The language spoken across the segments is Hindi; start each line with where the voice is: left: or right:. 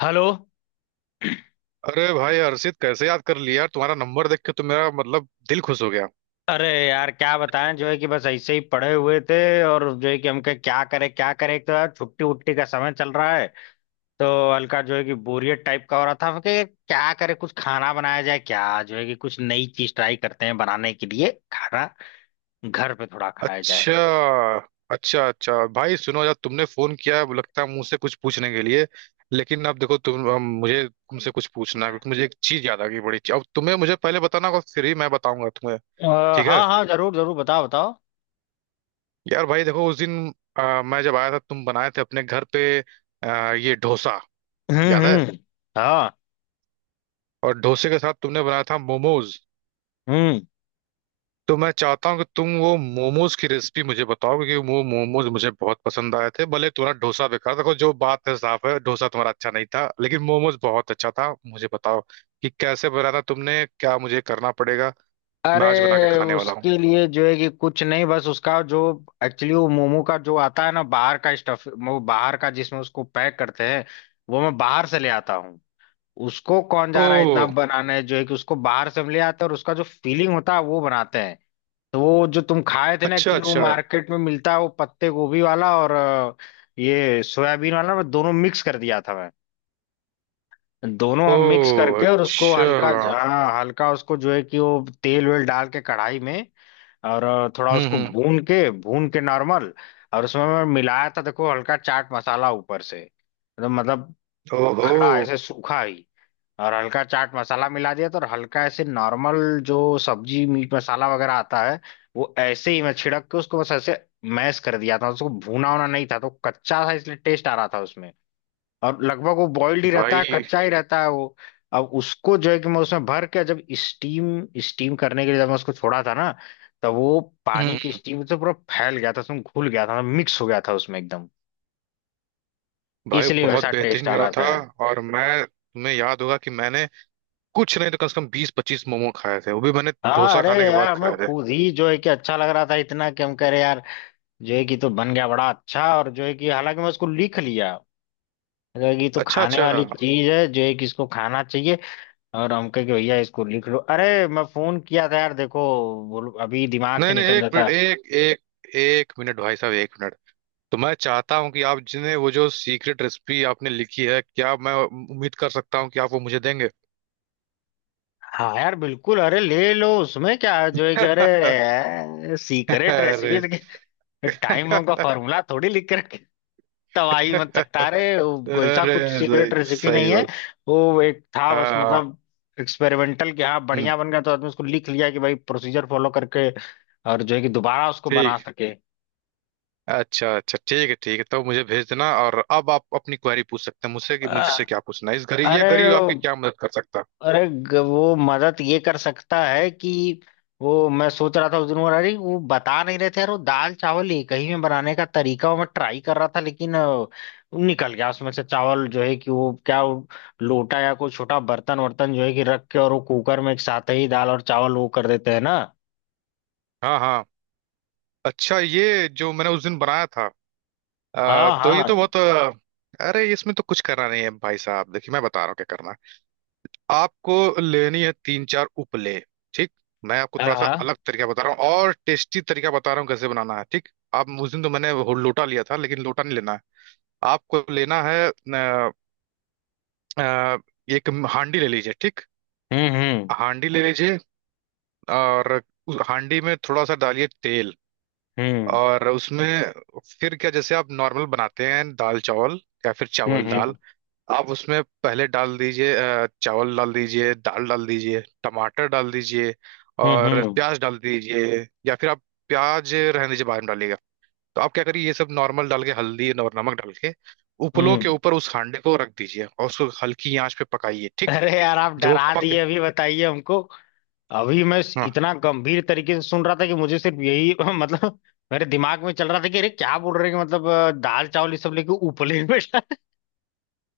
left: हेलो।
right: अरे भाई हर्षित, कैसे याद कर लिया यार? तुम्हारा नंबर देख के तो मेरा मतलब दिल खुश हो गया।
left: अरे यार क्या बताएं जो है कि बस ऐसे ही पड़े हुए थे। और जो है कि हम कहे क्या करें क्या करें, एक तो यार छुट्टी उट्टी का समय चल रहा है। तो हल्का जो है कि बोरियत टाइप का हो रहा था, हम कहे क्या करें, कुछ खाना बनाया जाए क्या, जो है कि कुछ नई चीज ट्राई करते हैं बनाने के लिए खाना, घर पे थोड़ा खाया जाए।
right: अच्छा अच्छा, अच्छा भाई सुनो यार, तुमने फोन किया अब लगता है मुझसे कुछ पूछने के लिए। लेकिन अब देखो तुम, अब मुझे तुमसे कुछ पूछना है, क्योंकि मुझे एक चीज याद आ गई बड़ी। अब तुम्हें मुझे पहले बताना होगा, फिर ही मैं बताऊंगा तुम्हें।
left: अ,
right: ठीक है।
left: हाँ हाँ, जरूर जरूर, बताओ बताओ।
right: यार भाई देखो उस दिन मैं जब आया था तुम बनाए थे अपने घर पे ये डोसा। याद है।
left: हम्म। हाँ।
right: और डोसे के साथ तुमने बनाया था मोमोज।
left: हम्म।
right: तो मैं चाहता हूँ कि तुम वो मोमोज की रेसिपी मुझे बताओ, क्योंकि वो मोमोज मुझे बहुत पसंद आए थे। भले तुम्हारा डोसा बेकार था, देखो जो बात है साफ है, डोसा तुम्हारा अच्छा नहीं था लेकिन मोमोज बहुत अच्छा था। मुझे बताओ कि कैसे बनाया था तुमने, क्या मुझे करना पड़ेगा? मैं आज बना के
left: अरे
right: खाने वाला हूँ।
left: उसके लिए जो है कि कुछ नहीं, बस उसका जो एक्चुअली वो मोमो का जो आता है ना बाहर का स्टफ, वो बाहर का जिसमें उसको पैक करते हैं, वो मैं बाहर से ले आता हूँ। उसको कौन
right: ओ
left: जा रहा है इतना बनाने, जो है कि उसको बाहर से हम ले आते हैं और उसका जो फीलिंग होता है वो बनाते हैं। तो वो जो तुम खाए थे ना,
right: अच्छा
left: एक्चुअली वो
right: अच्छा।
left: मार्केट में मिलता है, वो पत्ते गोभी वाला और ये सोयाबीन वाला, मैं दोनों मिक्स कर दिया था। मैं दोनों
right: ओ
left: हम मिक्स करके और उसको
right: अच्छा।
left: हल्का, हाँ हल्का उसको जो है कि वो तेल वेल डाल के कढ़ाई में। और थोड़ा उसको
right: हम्म।
left: भून के नॉर्मल। और उसमें मैं मिलाया था, देखो, हल्का चाट मसाला ऊपर से। तो मतलब
right: ओहो।
left: खड़ा ऐसे सूखा ही, और हल्का चाट मसाला मिला दिया था, और हल्का ऐसे नॉर्मल जो सब्जी मीट मसाला वगैरह आता है, वो ऐसे ही मैं छिड़क के उसको बस ऐसे मैश कर दिया था। उसको भूना होना नहीं था तो कच्चा था, इसलिए टेस्ट आ रहा था उसमें। और लगभग वो बॉइल्ड ही रहता है,
right: भाई।
left: कच्चा ही रहता है वो। अब उसको जो है कि मैं उसमें भर के जब स्टीम स्टीम करने के लिए जब मैं उसको छोड़ा था ना, तो वो पानी की
right: हम्म,
left: स्टीम से पूरा फैल गया था, उसमें घुल गया था, मिक्स हो गया था उसमें एकदम।
right: भाई
left: इसलिए मेरे
right: बहुत
left: साथ टेस्ट
right: बेहतरीन
left: आ
right: बना
left: रहा
right: था।
left: था।
right: और मैं, तुम्हें याद होगा कि मैंने कुछ नहीं तो कम से कम 20-25 मोमो खाए थे, वो भी मैंने
left: हाँ
right: डोसा
left: अरे
right: खाने के
left: यार,
right: बाद
left: हमें
right: खाए थे।
left: खुद ही जो है कि अच्छा लग रहा था इतना कि हम कह रहे यार जो है कि तो बन गया बड़ा अच्छा। और जो है कि हालांकि मैं उसको लिख लिया, जो है कि तो
right: अच्छा
left: खाने
right: अच्छा।
left: वाली चीज है, जो है कि इसको खाना चाहिए। और हम कहे कि भैया इसको लिख लो। अरे मैं फोन किया था यार, देखो, बोलो अभी दिमाग से
right: नहीं नहीं,
left: निकल
right: एक मिनट।
left: जाता।
right: एक एक एक मिनट भाई साहब, एक मिनट। तो मैं चाहता हूँ कि आप जिन्हें वो जो सीक्रेट रेसिपी आपने लिखी है, क्या मैं उम्मीद कर सकता हूँ कि आप वो मुझे देंगे?
left: हाँ यार बिल्कुल, अरे ले लो, उसमें क्या है, जो है कि अरे सीक्रेट
right: अरे।
left: रेसिपी, टाइम बम का फॉर्मूला थोड़ी लिख कर तबाही मत सकता। अरे वो कोई सा
right: अरे
left: कुछ सीक्रेट
right: सही
left: रेसिपी
right: सही
left: नहीं है।
right: बात।
left: वो एक था
right: हाँ
left: बस,
right: हाँ।
left: मतलब एक्सपेरिमेंटल कि हाँ
right: हम्म,
left: बढ़िया बन गया तो आदमी उसको लिख लिया कि भाई, प्रोसीजर फॉलो करके और जो है कि दोबारा उसको बना
right: ठीक।
left: सके।
right: अच्छा अच्छा, ठीक है ठीक है। तो मुझे भेज देना। और अब आप अपनी क्वेरी पूछ सकते हैं मुझसे, कि मुझसे
left: अ-
right: क्या पूछना है? इस गरीब, ये
left: अरे,
right: गरीब आपकी क्या मदद कर सकता है?
left: अरे वो मदद ये कर सकता है कि वो मैं सोच रहा था उस दिन वो, अरे वो बता नहीं रहे थे यार वो दाल चावल एक ही में बनाने का तरीका, वो मैं ट्राई कर रहा था, लेकिन वो निकल गया उसमें से चावल, जो है कि वो क्या वो लोटा या कोई छोटा बर्तन वर्तन जो है कि रख के, और वो कुकर में एक साथ ही दाल और चावल वो कर देते हैं ना।
right: हाँ हाँ। अच्छा, ये जो मैंने उस दिन बनाया था
left: हाँ
right: तो ये तो
left: हाँ।
right: बहुत अरे इसमें तो कुछ करना नहीं है भाई साहब। देखिए मैं बता रहा हूँ क्या करना है आपको। लेनी है तीन चार उपले। ठीक। मैं आपको
left: हाँ
right: थोड़ा सा
left: हाँ।
right: अलग तरीका बता रहा हूँ, और टेस्टी तरीका बता रहा हूँ कैसे बनाना है। ठीक। आप उस दिन तो मैंने वो लोटा लिया था, लेकिन लोटा नहीं लेना है। आपको लेना है अ, एक हांडी ले लीजिए। ठीक।
left: हम्म।
right: हांडी ले लीजिए। और उस हांडी में थोड़ा सा डालिए तेल। और उसमें फिर क्या, जैसे आप नॉर्मल बनाते हैं दाल चावल, या फिर चावल दाल।
left: हम्म।
right: आप उसमें पहले डाल दीजिए चावल डाल दीजिए, दाल डाल दीजिए, टमाटर डाल दीजिए,
left: हम्म।
right: और प्याज डाल दीजिए। या फिर आप प्याज रहने दीजिए, बाद में डालिएगा। तो आप क्या करिए, ये सब नॉर्मल डाल के, हल्दी और नमक डाल के, उपलों के
left: हम्म।
right: ऊपर उस हांडे को रख दीजिए, और उसको हल्की आंच पे पकाइए। ठीक।
left: अरे यार, आप
right: जब वो
left: डरा
right: पक,
left: दिए अभी, बताइए हमको। अभी मैं इतना गंभीर तरीके से सुन रहा था कि मुझे सिर्फ यही मतलब मेरे दिमाग में चल रहा था कि अरे क्या बोल रहे हैं, कि मतलब दाल चावल ये सब लेके उपले में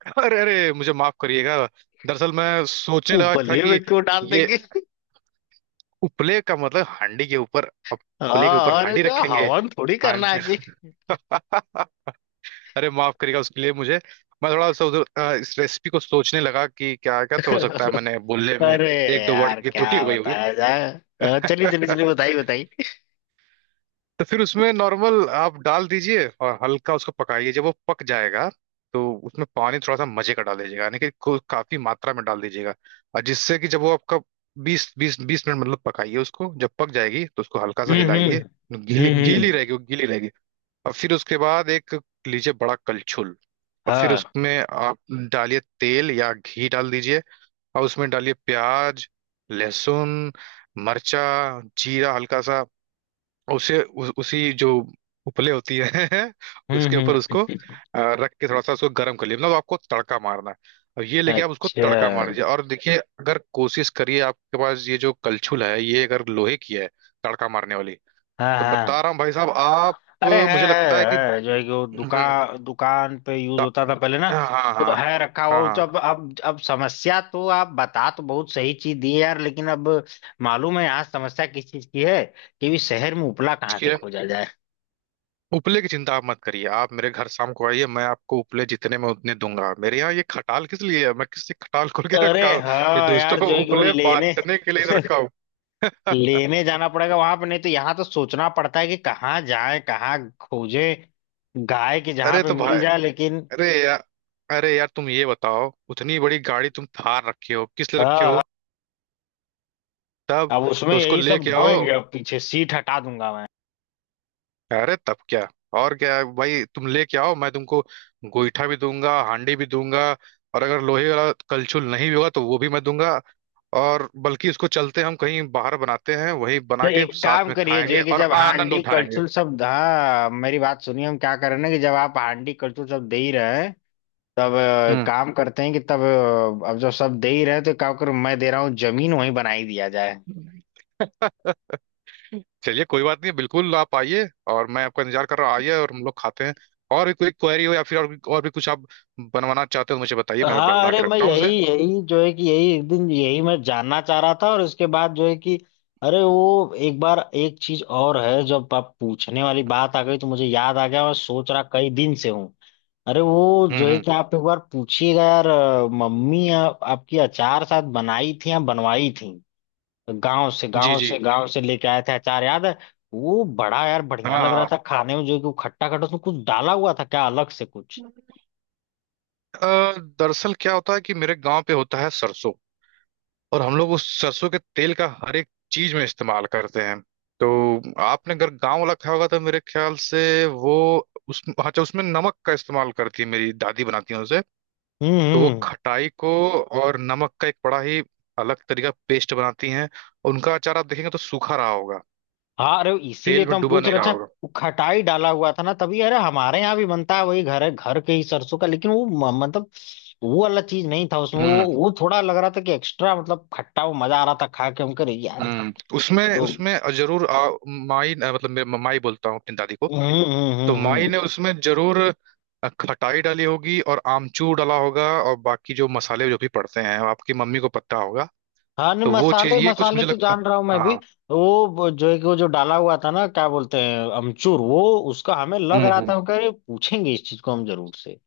right: अरे अरे, मुझे माफ करिएगा। दरअसल मैं सोचने लगा था
left: उपले में
right: कि
left: क्यों डाल
right: ये
left: देंगे।
right: उपले का मतलब हांडी के ऊपर। अब उपले के
left: हाँ
right: ऊपर
left: और
right: हांडी
left: क्या,
right: रखेंगे।
left: हवन थोड़ी करना
right: हांड
left: है कि।
right: अरे माफ करिएगा, उसके लिए मुझे। मैं थोड़ा सा उधर इस रेसिपी को सोचने लगा कि क्या क्या तो हो सकता है, मैंने बोलने में
left: अरे
right: एक दो वर्ड
left: यार
right: की
left: क्या
right: त्रुटि हो गई होगी।
left: बताया जाए। चलिए चलिए चलिए, बताइए बताइए।
right: तो फिर उसमें नॉर्मल आप डाल दीजिए, और हल्का उसको पकाइए। जब वो पक जाएगा तो उसमें पानी थोड़ा सा मजे का डाल दीजिएगा, यानी कि काफी मात्रा में डाल दीजिएगा। और जिससे कि जब वो आपका बीस बीस बीस मिनट मतलब पकाइए उसको, जब पक जाएगी तो उसको हल्का सा
left: हम्म।
right: हिलाइए। गीली
left: हम्म
right: गीली
left: हम्म,
right: रहेगी, वो गीली रहेगी। और फिर उसके बाद एक लीजिए बड़ा कलछुल। और फिर
left: हाँ।
right: उसमें आप डालिए तेल, या घी डाल दीजिए। और उसमें डालिए प्याज, लहसुन, मर्चा, जीरा हल्का सा। उसे उसी जो उपले होती है उसके
left: हम्म।
right: ऊपर उसको रख के थोड़ा सा उसको गर्म कर लिया, मतलब आपको तड़का मारना है। और ये लेके आप उसको
left: अच्छा।
right: तड़का मार दीजिए। और देखिए, अगर कोशिश करिए आपके पास ये जो कलछुल है, ये अगर लोहे की है तड़का मारने वाली,
left: हाँ
right: तो
left: हाँ।
right: बता रहा हूँ भाई साहब आप।
left: अरे
right: मुझे लगता है कि
left: है, जो है कि वो
right: हम्म,
left: दुकान दुकान पे यूज होता था पहले ना,
right: हाँ हाँ
left: तो
right: हाँ।
left: है रखा हुआ वो। तो
right: हाँ
left: अब समस्या, तो आप बता तो बहुत सही चीज दी है यार, लेकिन अब मालूम है यहाँ समस्या किस चीज की है, कि भी शहर में उपला कहाँ से
right: हाँ।
left: खोजा जाए।
right: उपले की चिंता आप मत करिए, आप मेरे घर शाम को आइए, मैं आपको उपले जितने में उतने दूंगा। मेरे यहाँ ये खटाल किस लिए है? मैं किससे खटाल खोल के
left: अरे
right: रखा हूँ? ये
left: हाँ
right: दोस्तों
left: यार
right: को
left: जो है कि वो
right: उपले
left: लेने
right: बांटने के लिए तो रखा हूँ।
left: लेने जाना पड़ेगा वहां पे, नहीं तो यहाँ तो सोचना पड़ता है कि कहाँ जाए कहाँ खोजे, गाय के जहाँ
right: अरे
left: पे
right: तो
left: मिल
right: भाई,
left: जाए लेकिन।
right: अरे यार, अरे यार तुम ये बताओ, उतनी बड़ी गाड़ी तुम थार रखे हो किस लिए रखे
left: हाँ,
right: हो? तब
left: अब उसमें
right: तो उसको
left: यही सब
right: लेके आओ।
left: ढोएंगे, अब पीछे सीट हटा दूंगा मैं।
right: अरे तब क्या, और क्या है भाई? तुम लेके आओ, मैं तुमको गोईठा भी दूंगा, हांडी भी दूंगा। और अगर लोहे वाला कलछुल नहीं भी होगा तो वो भी मैं दूंगा। और बल्कि इसको चलते हम कहीं बाहर बनाते हैं, वही
left: तो
right: बना के
left: एक
right: साथ
left: काम
right: में
left: करिए जो
right: खाएंगे
left: है कि
right: और
left: जब
right: आनंद
left: हांडी
right: उठाएंगे।
left: कलछुल शब्द, हाँ मेरी बात सुनिए, हम क्या कर रहे हैं ना कि जब आप हांडी कलछुल शब्द दे ही रहे हैं तब काम करते हैं कि तब अब जब शब्द दे ही रहे हैं तो क्या करूं, मैं दे रहा हूँ जमीन, वहीं बना ही दिया जाए।
right: हम्म। चलिए कोई बात नहीं, बिल्कुल आप आइए और मैं आपका इंतजार कर रहा हूँ। आइए और हम लोग खाते हैं। और भी कोई क्वेरी हो या फिर और भी कुछ आप बनवाना चाहते हो तो मुझे बताइए, मैं
left: हाँ
right: बना
left: अरे
right: के
left: मैं
right: रखता हूँ
left: यही,
right: उसे।
left: जो है कि यही एक दिन यही मैं जानना चाह रहा था, और उसके बाद जो है कि अरे वो एक बार एक चीज और है, जब आप पूछने वाली बात आ गई तो मुझे याद आ गया, और सोच रहा कई दिन से हूँ। अरे वो जो है
right: हम्म।
left: कि आप एक बार पूछिएगा यार, मम्मी, आपकी अचार शायद बनाई थी या बनवाई थी, गांव से
right: जी
left: गांव
right: जी।
left: से गांव से लेके आए थे अचार, याद है। वो बड़ा यार बढ़िया लग रहा था
right: हाँ
left: खाने में, जो है कि वो खट्टा खट्टा, उसमें कुछ डाला हुआ था क्या अलग से कुछ।
right: हाँ। दरअसल क्या होता है कि मेरे गांव पे होता है सरसों। और हम लोग उस सरसों के तेल का हर एक चीज में इस्तेमाल करते हैं। तो आपने अगर गांव वाला खाया होगा तो मेरे ख्याल से वो, उस हाँ, अच्छा, उसमें नमक का इस्तेमाल करती है, मेरी दादी बनाती है उसे। तो वो
left: हम्म।
right: खटाई को और नमक का एक बड़ा ही अलग तरीका पेस्ट बनाती हैं। उनका अचार आप देखेंगे तो सूखा रहा होगा,
left: हाँ अरे इसीलिए
right: तेल
left: तो
right: में
left: हम
right: डूबा
left: पूछ
right: नहीं
left: रहे
right: रहा
left: थे,
right: होगा।
left: वो खटाई डाला हुआ था ना तभी। अरे हमारे यहाँ भी बनता है वही, घर है घर के ही सरसों का, लेकिन वो मतलब वो वाला चीज नहीं था उसमें।
right: हम्म
left: वो थोड़ा लग रहा था कि एक्स्ट्रा मतलब खट्टा, वो मजा आ रहा था खा के, हम करे यार।
right: हम्म। उसमें,
left: तो
right: उसमें जरूर माई, मतलब मैं माई बोलता हूँ अपनी दादी को, तो
left: हम्म।
right: माई
left: हम्म।
right: ने उसमें जरूर खटाई डाली होगी और आमचूर डाला होगा। और बाकी जो मसाले जो भी पड़ते हैं वो आपकी मम्मी को पता होगा।
left: हाँ नहीं
right: तो वो चीज
left: मसाले
right: ये कुछ
left: मसाले
right: मुझे
left: तो
right: लगता।
left: जान रहा हूँ मैं भी।
right: हाँ।
left: जो है कि वो जो डाला हुआ था ना, क्या बोलते हैं अमचूर, वो उसका हमें लग रहा
right: हम्म।
left: था कि पूछेंगे इस चीज को हम जरूर से।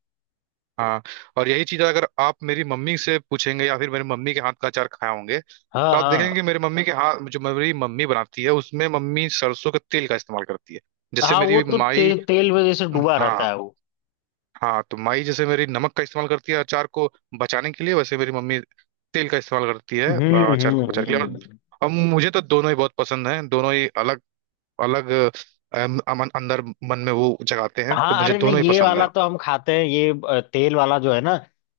right: हाँ। और यही चीज अगर आप मेरी मम्मी से पूछेंगे या फिर मेरी मम्मी के हाथ का अचार खाए होंगे,
left: हाँ
right: तो आप देखेंगे
left: हाँ।
right: मेरी मम्मी के हाथ, जो मेरी मम्मी बनाती है उसमें, मम्मी सरसों के तेल का इस्तेमाल करती है, जैसे
left: हाँ वो
right: मेरी
left: तो
right: माई।
left: तेल में जैसे डूबा रहता
right: हाँ
left: है वो।
right: हाँ। तो माई जैसे मेरी नमक का इस्तेमाल करती है अचार को बचाने के लिए, वैसे मेरी मम्मी तेल का इस्तेमाल करती है अचार को
left: हम्म।
right: बचाने के लिए। और
left: हम्म।
right: हम्म, अब मुझे तो दोनों ही बहुत पसंद हैं, दोनों ही अलग अलग अमन अंदर मन में वो जगाते हैं, तो
left: हाँ
right: मुझे
left: अरे नहीं,
right: दोनों ही
left: ये
right: पसंद
left: वाला
right: है।
left: तो हम खाते हैं ये, तेल वाला जो है ना,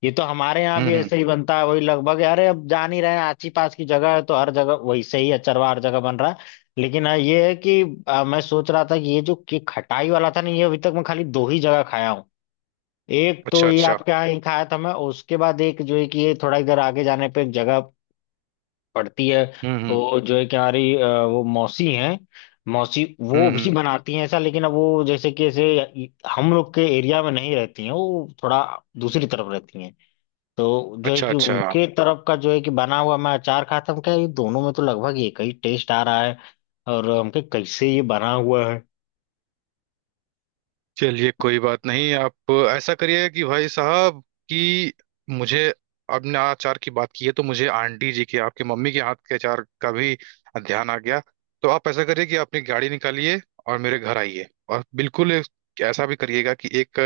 left: ये तो हमारे यहाँ भी
right: हम्म।
left: ऐसे ही बनता है वही, लगभग। अरे अब जान ही रहे हैं, आची पास की जगह है तो हर जगह वैसे ही अचरवा हर जगह बन रहा है। लेकिन हाँ ये है कि मैं सोच रहा था कि ये जो ये खटाई वाला था ना, ये अभी तक मैं खाली दो ही जगह खाया हूँ। एक
right: अच्छा
left: तो ये
right: अच्छा।
left: आपके यहाँ ही खाया था मैं, उसके बाद एक जो है कि ये थोड़ा इधर आगे जाने पे एक जगह पढ़ती है,
right: हम्म।
left: वो जो है कि हमारी वो मौसी हैं, मौसी वो भी
right: हम्म।
left: बनाती हैं ऐसा। लेकिन अब वो जैसे कि ऐसे हम लोग के एरिया में नहीं रहती हैं, वो थोड़ा दूसरी तरफ रहती हैं। तो जो है
right: अच्छा
left: कि
right: अच्छा।
left: उनके तरफ का जो है कि बना हुआ मैं अचार खाता था, हम क्या, ये दोनों में तो लगभग एक ही टेस्ट आ रहा है, और हम कहे कैसे ये बना हुआ है।
right: चलिए कोई बात नहीं, आप ऐसा करिए कि भाई साहब, कि मुझे, आपने अचार की बात की है तो मुझे आंटी जी के, आपके मम्मी के हाथ के अचार का भी ध्यान आ गया। तो आप ऐसा करिए कि आप अपनी गाड़ी निकालिए और मेरे घर आइए। और बिल्कुल ऐसा भी करिएगा कि एक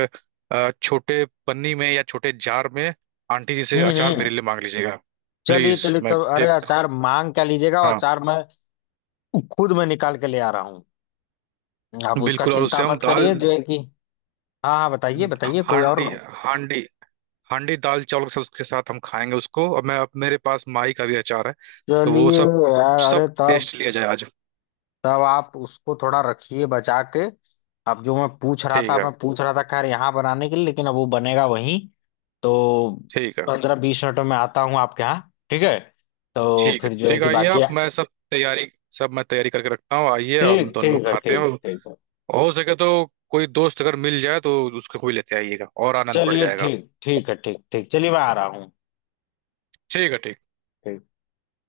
right: छोटे पन्नी में या छोटे जार में आंटी जी से
left: हम्म
right: अचार मेरे
left: हम्म।
right: लिए मांग लीजिएगा।
left: चलिए
right: प्लीज,
left: चलिए
right: मैं
left: तब, अरे
right: एक,
left: अचार मांग क्या लीजिएगा, और
right: हाँ,
left: अचार मैं खुद मैं निकाल के ले आ रहा हूँ, आप उसका
right: बिल्कुल। और
left: चिंता
right: उससे हम
left: मत
right: दाल,
left: करिए जो है कि। हाँ हाँ बताइए बताइए, कोई और।
right: हांडी हांडी हांडी दाल चावल के साथ, उसके साथ हम खाएंगे उसको। और मैं, अब मेरे पास माई का भी अचार है, तो वो
left: चलिए।
right: सब,
left: यार
right: सब
left: अरे तब,
right: टेस्ट लिया जाए आज।
left: तब आप उसको थोड़ा रखिए बचा के, अब जो मैं पूछ रहा
right: ठीक
left: था
right: है
left: मैं पूछ रहा था खैर यहाँ बनाने के लिए, लेकिन अब वो बनेगा वहीं, तो
right: ठीक है।
left: 15-20 मिनटों में आता हूँ आपके यहाँ। ठीक है, तो
right: ठीक है
left: फिर जो है
right: ठीक है,
left: कि
right: आइए
left: बाकी
right: आप, मैं सब तैयारी, सब मैं तैयारी करके रखता हूँ। आइए हम
left: ठीक
right: दोनों लोग
left: ठीक है,
right: खाते हैं,
left: ठीक
right: और
left: ठीक है।
right: हो सके तो कोई दोस्त अगर मिल जाए तो उसको भी लेते आइएगा, और आनंद बढ़
left: चलिए
right: जाएगा।
left: ठीक ठीक है ठीक ठीक, चलिए मैं आ रहा हूँ।
right: ठीक है। ठीक।